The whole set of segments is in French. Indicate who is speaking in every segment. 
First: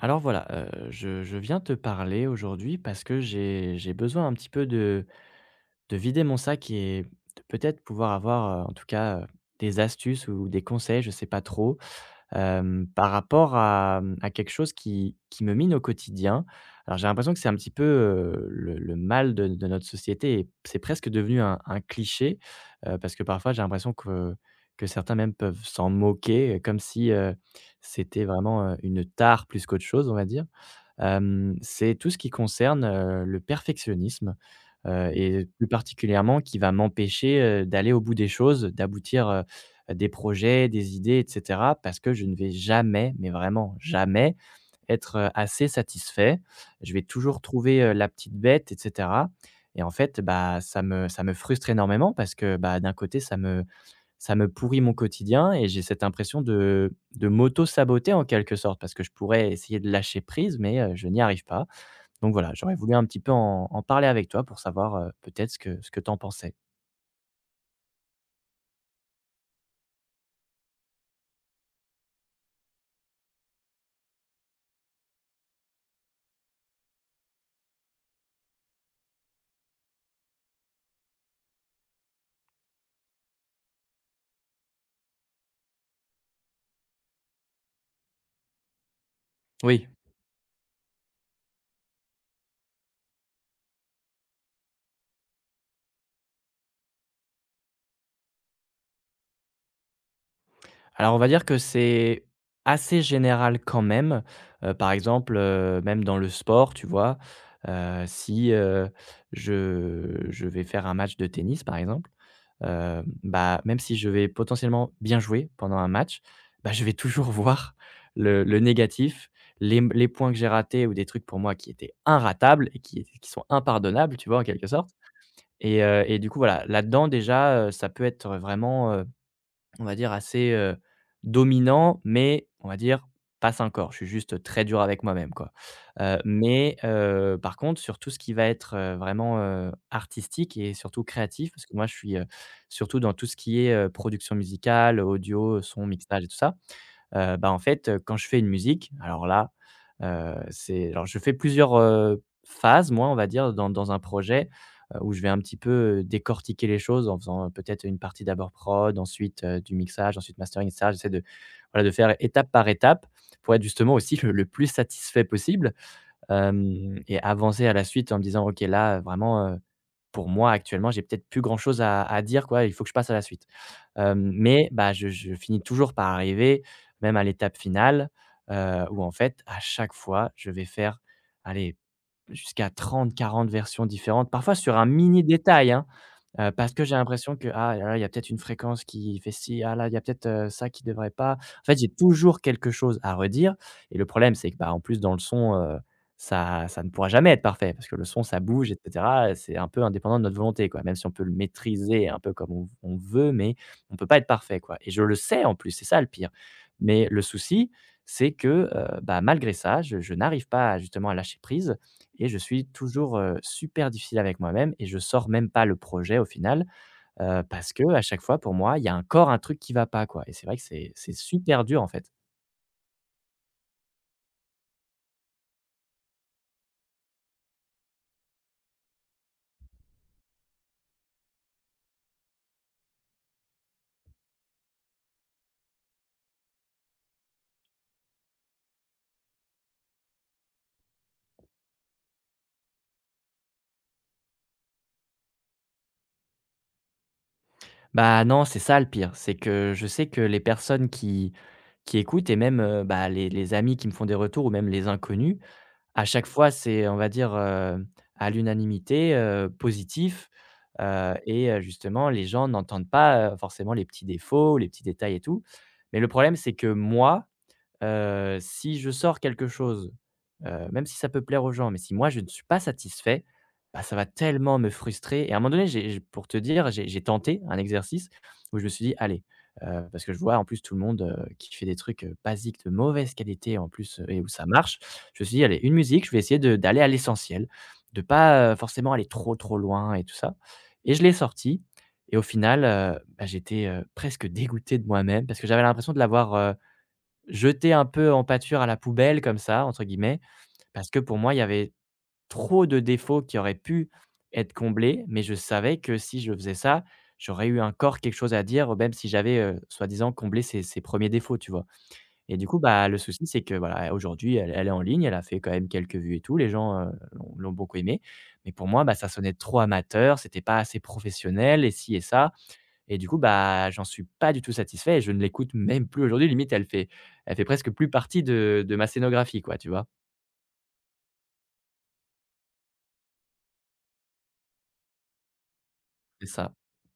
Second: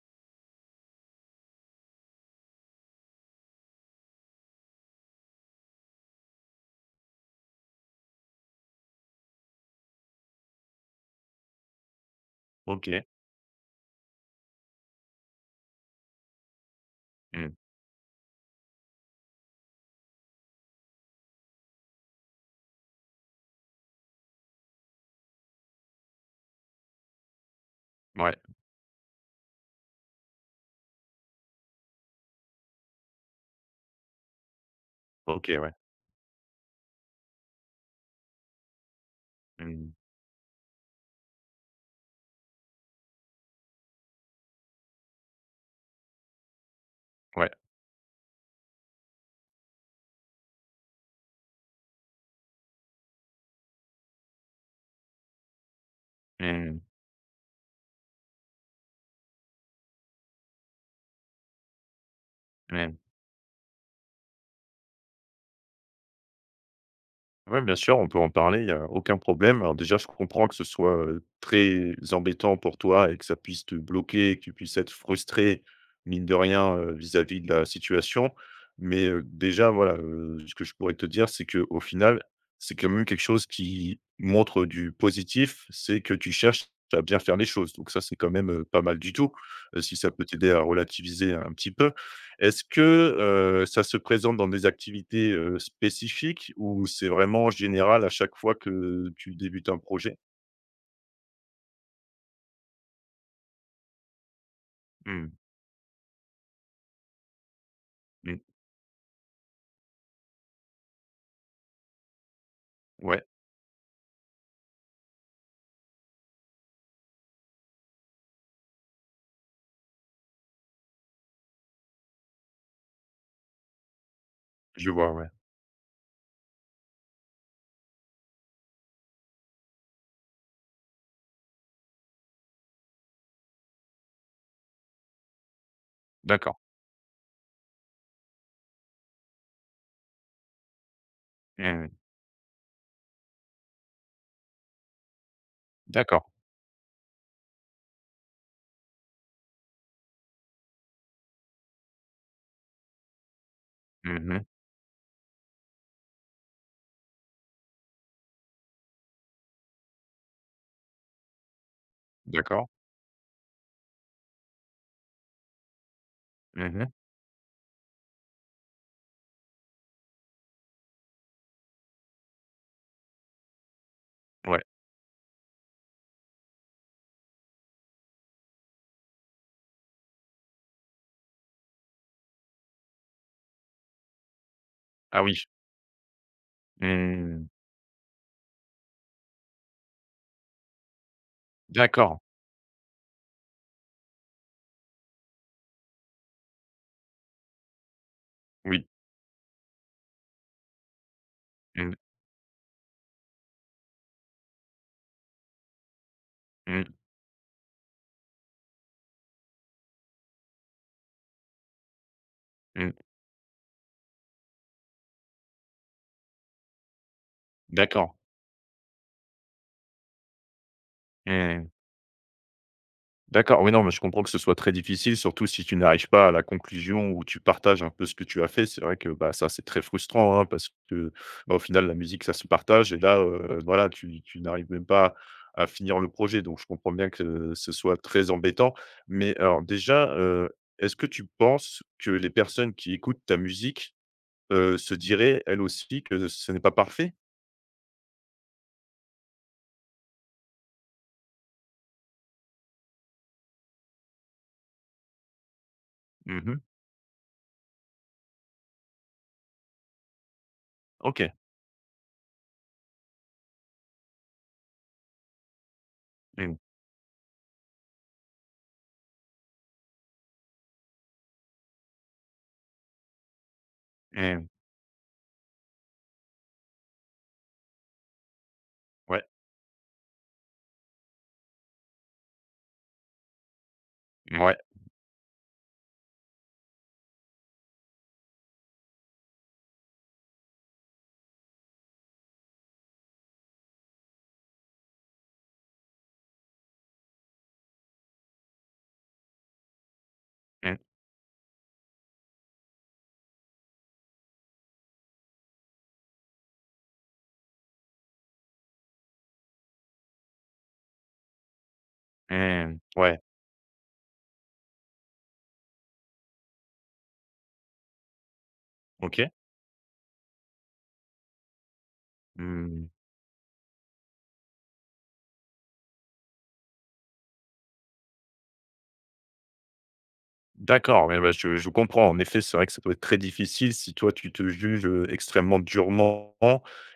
Speaker 1: Alors voilà, je viens te parler aujourd'hui parce que j'ai besoin un petit peu de vider mon sac et de peut-être pouvoir avoir, en tout cas, des astuces ou des conseils, je sais pas trop,
Speaker 2: OK.
Speaker 1: par rapport à, à quelque chose qui me mine au quotidien. Alors j'ai l'impression que c'est
Speaker 2: Mmh.
Speaker 1: un petit peu, le mal de notre société et c'est presque devenu un cliché, parce que parfois j'ai l'impression que certains même peuvent s'en moquer, comme si, c'était
Speaker 2: Ouais.
Speaker 1: vraiment, une tare plus qu'autre chose, on va dire. C'est tout ce qui concerne, le perfectionnisme, et
Speaker 2: OK,
Speaker 1: plus
Speaker 2: ouais.
Speaker 1: particulièrement qui va m'empêcher, d'aller au bout des choses, d'aboutir,
Speaker 2: Mmh.
Speaker 1: des projets, des idées et cetera, parce que je ne vais jamais, mais vraiment jamais être, assez satisfait. Je vais toujours
Speaker 2: Ouais.
Speaker 1: trouver, la petite bête et cetera, et en fait, bah, ça me frustre énormément parce que, bah, d'un côté, ça me pourrit mon quotidien et j'ai cette impression
Speaker 2: Mmh.
Speaker 1: de m'auto-saboter en quelque sorte, parce que je pourrais essayer de lâcher prise mais, je n'y arrive pas. Donc voilà, j'aurais
Speaker 2: Mmh.
Speaker 1: voulu un petit peu en parler avec toi pour savoir, peut-être ce que tu en pensais.
Speaker 2: Ouais, bien sûr, on peut en parler, il y a aucun problème. Alors déjà, je comprends que ce soit, très embêtant pour toi et que ça puisse te bloquer, que tu puisses être frustré, mine de rien, vis-à-vis de la situation. Mais, déjà, voilà, ce que je pourrais te dire, c'est que au final, c'est quand même quelque chose qui montre du positif, c'est que tu cherches à bien faire les choses. Donc ça, c'est quand même, pas mal du tout,
Speaker 1: Oui.
Speaker 2: si ça peut t'aider à relativiser un petit peu. Est-ce que, ça se présente dans des activités, spécifiques ou c'est vraiment général à chaque fois que tu débutes un projet?
Speaker 1: Alors, on va dire que c'est assez général quand même. Par
Speaker 2: Mmh,
Speaker 1: exemple, même dans le sport, tu vois? Heu,
Speaker 2: mmh,
Speaker 1: si, heu, je vais faire un match de tennis, par exemple,
Speaker 2: ouais,
Speaker 1: bah, même si je vais potentiellement bien jouer pendant un match, bah, je vais toujours voir le négatif, les points que j'ai ratés ou des trucs pour moi qui étaient inratables et qui sont impardonnables, tu vois, en quelque sorte?
Speaker 2: je vois, ouais.
Speaker 1: Et du coup, voilà, là-dedans déjà, ça peut être vraiment, on va dire assez, dominant, mais on va dire pas encore. Je suis juste très dur avec moi-même, quoi. Heu,
Speaker 2: D'accord.
Speaker 1: mais, heu, par contre, sur tout ce qui va être, vraiment, artistique et surtout créatif, parce que moi
Speaker 2: Mmh,
Speaker 1: je suis, surtout dans tout ce qui est, production musicale, audio, son, mixage
Speaker 2: d'accord.
Speaker 1: et tout ça. Bah, en fait, quand je fais une musique, alors là, c'est alors je fais plusieurs, phases, moi, on va dire, dans un
Speaker 2: Mmh.
Speaker 1: projet, où je vais un petit peu, décortiquer les choses en faisant, peut-être une partie d'abord prod, ensuite, du mixage, ensuite mastering et cetera. J'essaie de, voilà, de faire étape par
Speaker 2: D'accord.
Speaker 1: étape pour être justement aussi le plus satisfait possible,
Speaker 2: Mmh.
Speaker 1: hem et avancer à la suite en me disant: «OK, là, vraiment, pour moi, actuellement, j'ai peut-être plus grand chose à dire quoi, il faut que je passe à la suite.»
Speaker 2: Ouais.
Speaker 1: Mais bah, je finis toujours par arriver, même à l'étape finale, où en fait, à chaque fois, je vais faire, allez, jusqu'à trente quarante versions différentes, parfois sur un mini
Speaker 2: Ah oui.
Speaker 1: détail, hein, parce que j'ai l'impression
Speaker 2: Mmh.
Speaker 1: que: «Ah là là, il y a peut-être une fréquence qui fait ci, ah là, il y a peut-être, ça qui devrait pas». En fait, j'ai
Speaker 2: D'accord.
Speaker 1: toujours quelque chose à redire, et le problème, c'est que, bah, en plus dans le son, ça ne pourra jamais être parfait parce que le son, ça bouge et
Speaker 2: Oui.
Speaker 1: cetera, et c'est un peu indépendant de notre volonté, quoi. Même si on peut le
Speaker 2: Mmh,
Speaker 1: maîtriser un peu comme on veut, mais on peut pas être parfait, quoi, et je le sais en plus, c'est ça le pire.
Speaker 2: mmh,
Speaker 1: Mais le souci, c'est que, bah, malgré ça, je n'arrive pas à justement à lâcher prise, et je suis
Speaker 2: mmh.
Speaker 1: toujours, super difficile avec moi-même, et je sors même pas le projet au final, parce que à
Speaker 2: D'accord.
Speaker 1: chaque fois pour moi, il y a encore un truc qui va pas quoi, et c'est vrai que c'est super
Speaker 2: Mmh.
Speaker 1: dur en fait.
Speaker 2: D'accord, oui, non, mais je comprends que ce soit très difficile, surtout si tu n'arrives pas à la conclusion où tu partages un peu ce que tu as fait. C'est vrai que bah, ça, c'est très frustrant hein, parce que bah, au final, la musique, ça se partage et là, voilà, tu n'arrives même pas à finir le projet. Donc, je comprends bien que ce soit très embêtant. Mais alors, déjà, est-ce que tu penses que les personnes qui écoutent ta musique se diraient elles aussi que ce n'est pas parfait?
Speaker 1: Bah non, c'est ça le pire, c'est que je sais que les personnes qui écoutent et même, bah, les amis qui me font des retours ou même les inconnus, à chaque fois
Speaker 2: Mhm.
Speaker 1: c'est on va dire, à l'unanimité, positif,
Speaker 2: Ok.
Speaker 1: justement les gens n'entendent pas, forcément les petits défauts, les petits détails et tout. Mais le problème c'est
Speaker 2: Mm,
Speaker 1: que moi, si je sors quelque chose, même si ça peut plaire aux gens, mais si moi je ne suis pas satisfait, bah, ça va
Speaker 2: mm.
Speaker 1: tellement me frustrer, et à un moment donné, j'ai pour te dire, j'ai tenté un exercice où je me suis dit:
Speaker 2: Ouais.
Speaker 1: «Allez», parce que je vois en plus tout le monde, qui fait des trucs, basiques de mauvaise qualité en plus, et où ça
Speaker 2: Ouais.
Speaker 1: marche. Je me suis dit: «Allez, une musique, je vais essayer de d'aller à l'essentiel, de pas, forcément aller trop, trop loin et tout ça» et je l'ai sorti. Et au final, bah, j'étais, presque dégoûté de moi-même parce que j'avais l'impression de l'avoir Jeter un peu en pâture, «à la poubelle» comme ça, entre guillemets,
Speaker 2: Mm,
Speaker 1: parce que pour moi, il y avait trop de défauts qui auraient pu être comblés, mais je savais que si je faisais ça, j'aurais eu encore quelque chose à dire, même si j'avais, soi-disant comblé ces premiers défauts, tu vois? Et du coup,
Speaker 2: mm.
Speaker 1: bah, le
Speaker 2: Ouais.
Speaker 1: souci, c'est que voilà, aujourd'hui, elle est en ligne, elle a fait quand même quelques vues et tout, les gens, l'ont beaucoup aimé, mais pour moi, bah, ça
Speaker 2: Ok.
Speaker 1: sonnait trop amateur, c'était pas assez professionnel et ci et ça. Et du coup, bah, j'en suis pas du tout satisfait et je ne l'écoute même plus aujourd'hui. Limite, elle fait presque plus partie de ma scénographie, quoi, tu vois?
Speaker 2: D'accord, ouais, ouais, je comprends. En effet, c'est vrai que ça doit être très difficile si toi, tu te juges, extrêmement
Speaker 1: C'est
Speaker 2: durement
Speaker 1: ça.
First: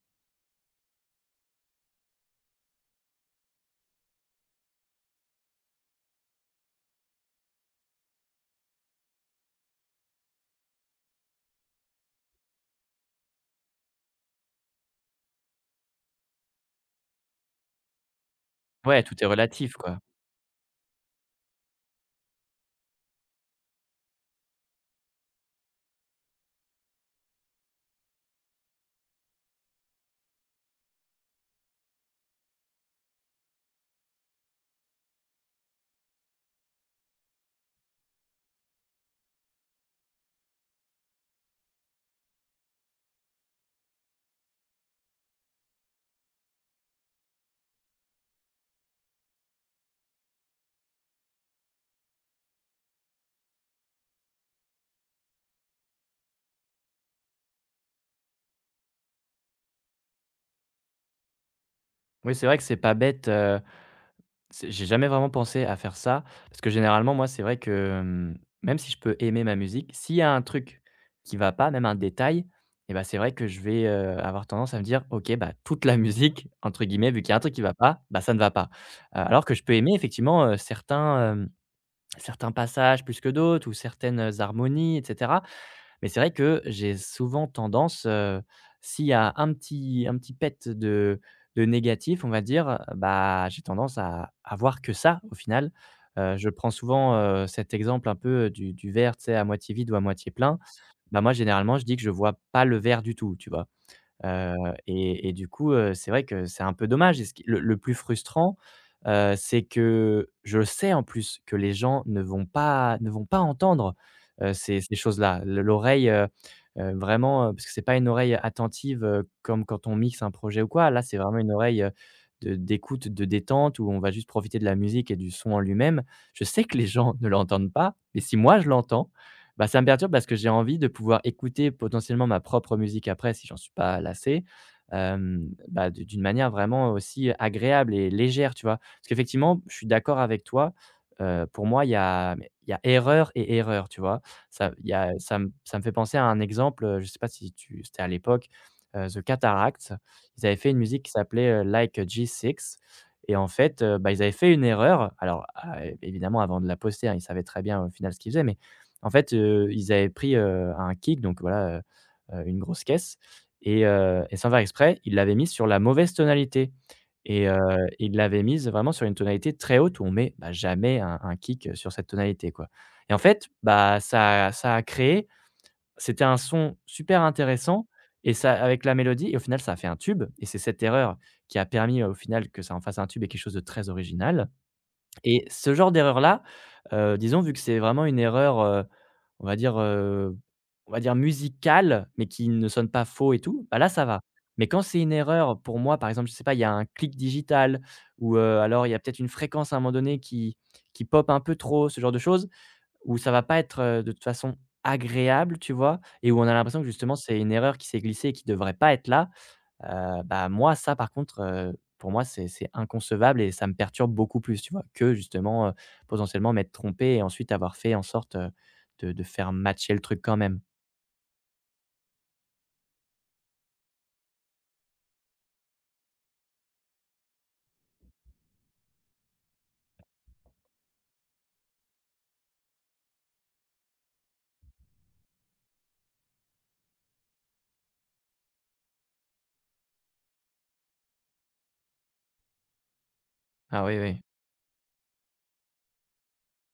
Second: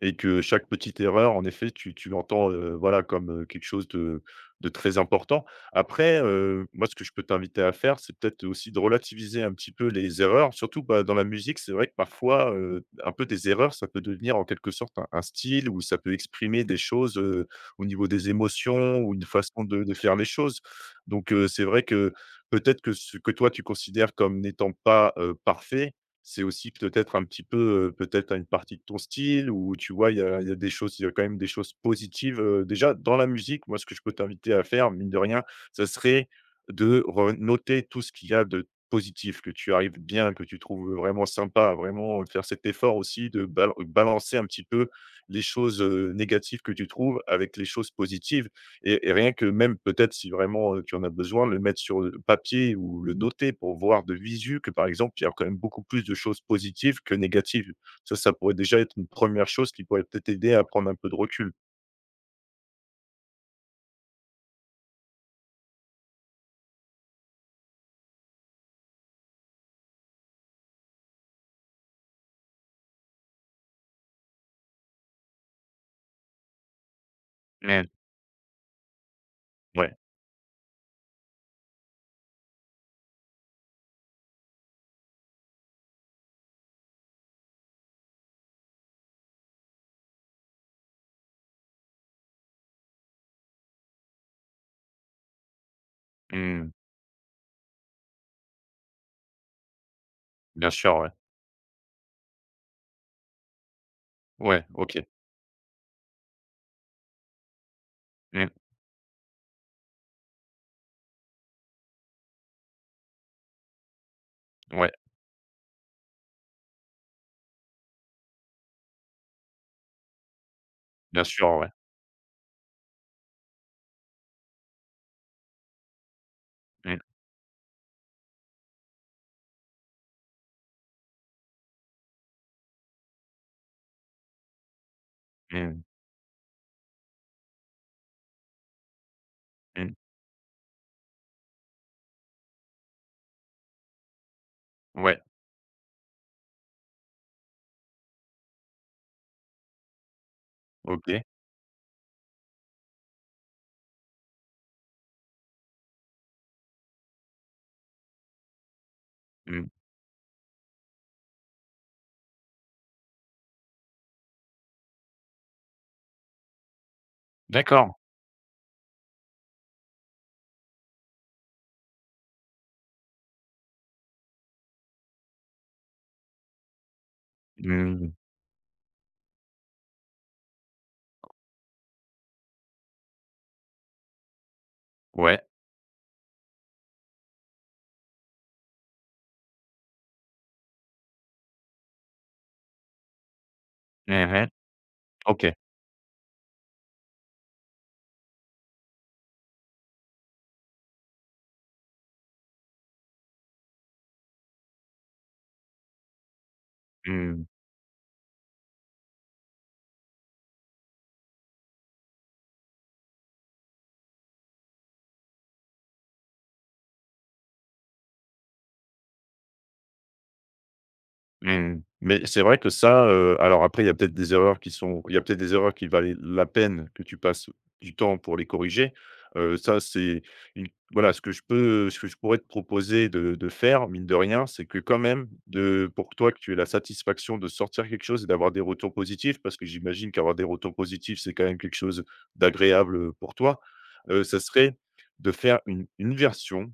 Speaker 2: et que chaque petite erreur, en effet, tu l'entends, voilà, comme, quelque chose de très important. Après, moi, ce que je peux t'inviter à faire, c'est peut-être aussi de relativiser un petit peu les erreurs. Surtout, bah, dans la musique, c'est vrai que parfois, un peu des erreurs, ça peut devenir en quelque sorte un style ou ça peut exprimer des choses, au niveau des émotions
Speaker 1: Ouais,
Speaker 2: ou
Speaker 1: tout
Speaker 2: une
Speaker 1: est
Speaker 2: façon
Speaker 1: relatif,
Speaker 2: de
Speaker 1: quoi.
Speaker 2: faire les choses. Donc, c'est vrai que peut-être que ce que toi tu considères comme n'étant pas, parfait, c'est aussi peut-être un petit peu, peut-être une partie de ton style où tu vois, il y a des choses il y a quand même des choses positives, déjà dans la musique, moi ce que je peux t'inviter à faire, mine de rien, ce serait de noter tout ce qu'il y a de positif, que tu arrives bien, que tu trouves vraiment sympa, vraiment faire cet effort aussi de balancer un petit peu les choses, négatives que tu trouves avec les choses positives et rien que même peut-être si vraiment, tu en as besoin, le mettre sur, papier ou le noter pour voir de visu que, par exemple, il y a quand même beaucoup plus de choses positives que négatives. Ça pourrait déjà être une première chose qui pourrait peut-être aider à prendre un peu de recul.
Speaker 1: Oui, c'est vrai que c'est pas bête, c'est j'ai jamais vraiment pensé à faire ça parce que généralement, moi, c'est vrai que, même si je peux aimer ma musique, s'il y a un truc qui va pas, même un détail, et ben, c'est vrai que je vais, avoir tendance à me dire: «OK, bah, toute la musique», entre guillemets, vu qu'il y a un truc qui va
Speaker 2: Mmh.
Speaker 1: pas, bah, ça ne va pas. Alors que je peux aimer
Speaker 2: Ouais.
Speaker 1: effectivement, certains passages plus que d'autres ou certaines harmonies et cetera. Mais c'est vrai que j'ai souvent tendance, s'il y a un petit pet de négatif, on va dire, bah, j'ai tendance à voir que ça au final. Je
Speaker 2: Mmh.
Speaker 1: prends souvent, cet exemple un peu, du verre, tu sais, à moitié vide ou à moitié plein.
Speaker 2: Bien sûr, ouais.
Speaker 1: Bah, moi généralement, je dis que je vois pas le verre du tout, tu vois? Heu
Speaker 2: Ouais, OK.
Speaker 1: et du coup, c'est vrai que c'est un peu dommage, et ce qui le plus
Speaker 2: Mmh.
Speaker 1: frustrant, c'est que je sais en plus que les gens ne vont pas entendre, ces
Speaker 2: Ouais.
Speaker 1: ces choses-là. Le l'oreille, vraiment, parce que c'est pas une oreille attentive, comme quand on mixe un projet ou quoi. Là, c'est
Speaker 2: Bien
Speaker 1: vraiment
Speaker 2: sûr,
Speaker 1: une
Speaker 2: ouais.
Speaker 1: oreille, de d'écoute, de détente où on va juste profiter de la musique et du son en lui-même. Je sais que les
Speaker 2: Mmh.
Speaker 1: gens ne l'entendent pas, mais si moi je l'entends, bah, ça me perturbe parce que j'ai envie de pouvoir écouter potentiellement ma propre musique après si j'en suis pas lassé,
Speaker 2: Mmh.
Speaker 1: bah, d'une manière vraiment aussi agréable et légère, tu vois? Parce qu'effectivement, je suis
Speaker 2: Mmh.
Speaker 1: d'accord avec toi, pour moi, il y a erreur et erreur, tu vois? Ça il y a
Speaker 2: Ouais.
Speaker 1: ça me fait penser à un exemple, je sais pas si tu c'était à l'époque, The Cataracts. Ils avaient fait une musique qui
Speaker 2: OK.
Speaker 1: s'appelait, Like a G6, et en fait, bah, ils avaient fait une erreur. Alors, évidemment, avant de la poster, hein, ils savaient très bien au final ce qu'ils faisaient, mais en fait,
Speaker 2: Mmh.
Speaker 1: ils avaient pris, un kick, donc voilà, une grosse caisse, et sans faire exprès, ils l'avaient mise sur la mauvaise tonalité, et heu,
Speaker 2: D'accord.
Speaker 1: ils l'avaient mise vraiment sur une tonalité très haute où on met, bah, jamais un kick, sur cette tonalité, quoi, et en fait, bah, ça a créé, c'était un son super intéressant,
Speaker 2: Mmh.
Speaker 1: et ça avec la mélodie, et au final, ça a fait un tube, et c'est cette erreur qui a permis, au final, que ça en fasse un tube et quelque chose de très original.
Speaker 2: Ouais.
Speaker 1: Et ce genre d'erreur-là, disons vu que c'est vraiment une erreur, on va dire, heu, on va dire musicale, mais qui ne sonne pas faux et tout, bah, là ça va.
Speaker 2: Mmh.
Speaker 1: Mais quand c'est une
Speaker 2: OK.
Speaker 1: erreur pour moi, par exemple, je sais pas, il y a un clic digital ou, alors il y a peut-être une fréquence à un moment donné qui pop un peu trop, ce genre de choses, où ça va pas être, de toute façon agréable, tu vois? Et où on a l'impression que justement c'est
Speaker 2: Mmh.
Speaker 1: une erreur qui s'est glissée et qui devrait pas être là. Bah, moi ça par contre, pour moi c'est inconcevable et ça me perturbe beaucoup plus, tu vois? Que justement, potentiellement m'être trompé et ensuite avoir fait en sorte, de faire matcher le truc quand même.
Speaker 2: Mmh. Mais c'est vrai que ça, alors après, il y a peut-être des erreurs qui valent la peine que tu passes du temps pour les corriger. Ça, c'est une voilà, ce que je peux ce que je pourrais te proposer de faire, mine de rien, c'est que quand même, de pour toi, que tu aies la satisfaction de sortir quelque chose et d'avoir des retours positifs, parce que j'imagine qu'avoir des retours positifs, c'est quand même quelque chose d'agréable, pour toi.
Speaker 1: Ah oui, oui.
Speaker 2: Ça serait de faire une version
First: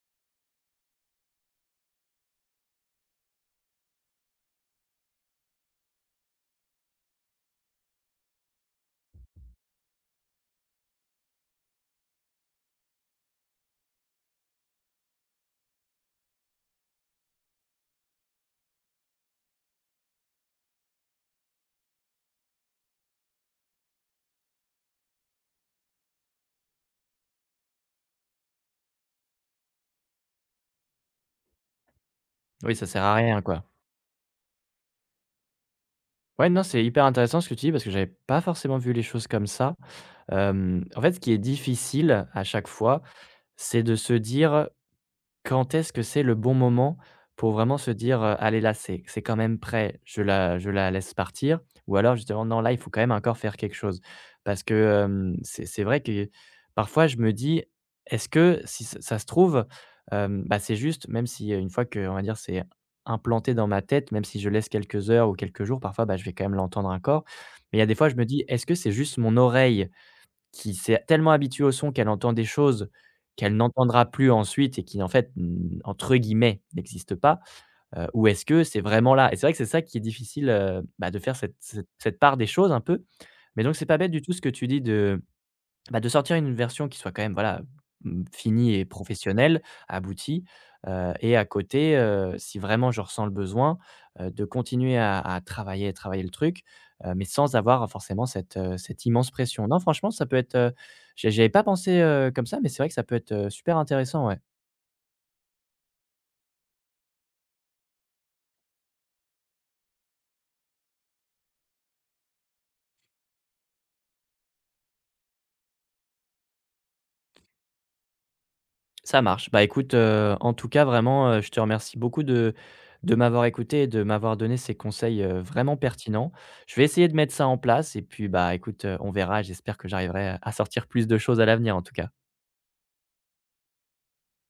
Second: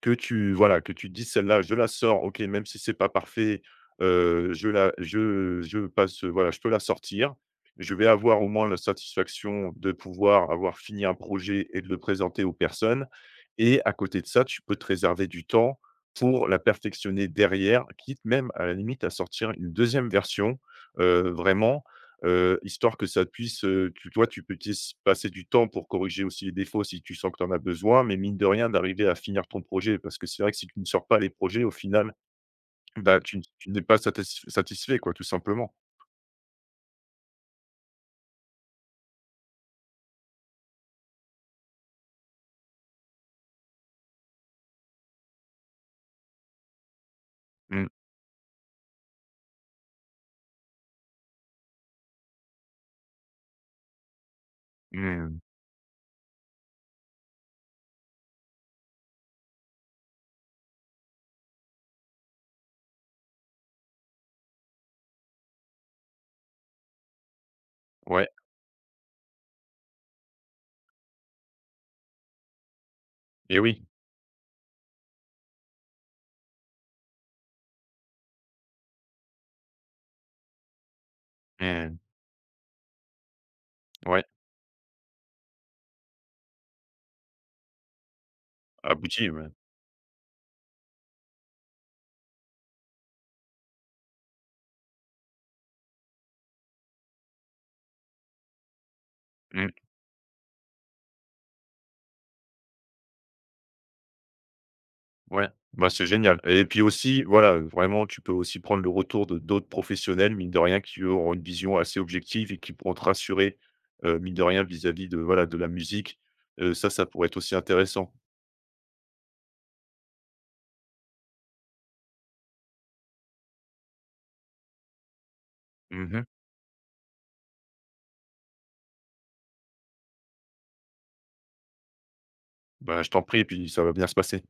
Speaker 2: que tu voilà, que tu te dises: «Celle-là, je la sors, OK, même si c'est pas parfait, je la je passe, voilà, je peux la sortir. Je vais avoir au moins la satisfaction de pouvoir avoir fini un projet et de le présenter aux personnes», et à côté de ça, tu peux te réserver du temps pour la perfectionner derrière, quitte même à la limite à sortir une deuxième version, vraiment histoire que ça puisse, tu toi, tu peux puisses passer du temps pour corriger aussi les défauts si tu sens que tu en as besoin, mais mine de rien, d'arriver à finir ton projet. Parce que c'est vrai que si tu ne sors pas les projets, au final,
Speaker 1: Oui, ça sert à
Speaker 2: bah,
Speaker 1: rien, quoi.
Speaker 2: tu n'es pas satisfait quoi, tout simplement.
Speaker 1: Ouais, non, c'est hyper intéressant ce que tu dis parce que j'avais pas forcément vu les choses comme ça. En fait, ce qui est difficile à chaque fois, c'est de se dire quand est-ce que c'est le bon moment pour vraiment
Speaker 2: Mmh,
Speaker 1: se dire, «Allez là, c'est quand même prêt, je la laisse partir» ou alors justement: «Non, là, il faut quand même encore faire quelque chose»? Parce que,
Speaker 2: mmh,
Speaker 1: c'est vrai que parfois je me dis: «Est-ce que si ç ça se trouve, bah, c'est juste», même si, une fois que on va dire c'est implanté dans ma tête, même si je laisse quelques heures ou quelques jours, parfois, bah, je vais quand même l'entendre encore. Mais il y a des fois je me
Speaker 2: ouais
Speaker 1: dis: «Est-ce que c'est juste mon oreille qui s'est tellement habituée au son qu'elle entend des choses qu'elle
Speaker 2: et oui,
Speaker 1: n'entendra plus ensuite et qui en fait, n entre guillemets, n'existent pas, ou est-ce que c'est vraiment là?» Et c'est vrai que c'est ça qui est difficile, bah, de faire cette cette
Speaker 2: mmh,
Speaker 1: cette part des choses un peu. Mais donc c'est pas bête du
Speaker 2: ouais,
Speaker 1: tout ce que tu dis, de bah, de sortir une version qui soit quand même, voilà, mmh, finie et
Speaker 2: abouti, ouais.
Speaker 1: professionnelle, aboutie, et à côté, si vraiment je ressens le besoin, de continuer à travailler le truc, mais sans avoir forcément cette, cette immense pression.
Speaker 2: Mmh.
Speaker 1: Non, franchement, ça peut être, j'y pas pensé, comme ça, mais c'est vrai que ça peut être, super intéressant, ouais.
Speaker 2: Ouais, bah, c'est génial et puis aussi, voilà, vraiment, tu peux aussi prendre le retour de d'autres professionnels, mine de rien, qui eux auront une vision assez objective et qui pourront te rassurer, mine de rien, vis-à-vis de, voilà, de la musique. Ça, ça pourrait être aussi intéressant.
Speaker 1: Ça marche. Bah, écoute, en tout cas, vraiment, je te remercie beaucoup de m'avoir écouté et de m'avoir donné ces conseils, vraiment
Speaker 2: Mmh.
Speaker 1: pertinents. Je vais essayer de mettre ça en place et puis, bah, écoute, on verra. J'espère que j'arriverai à sortir plus de choses à l'avenir, en tout cas.
Speaker 2: Bah, je t'en prie et puis ça va bien se passer.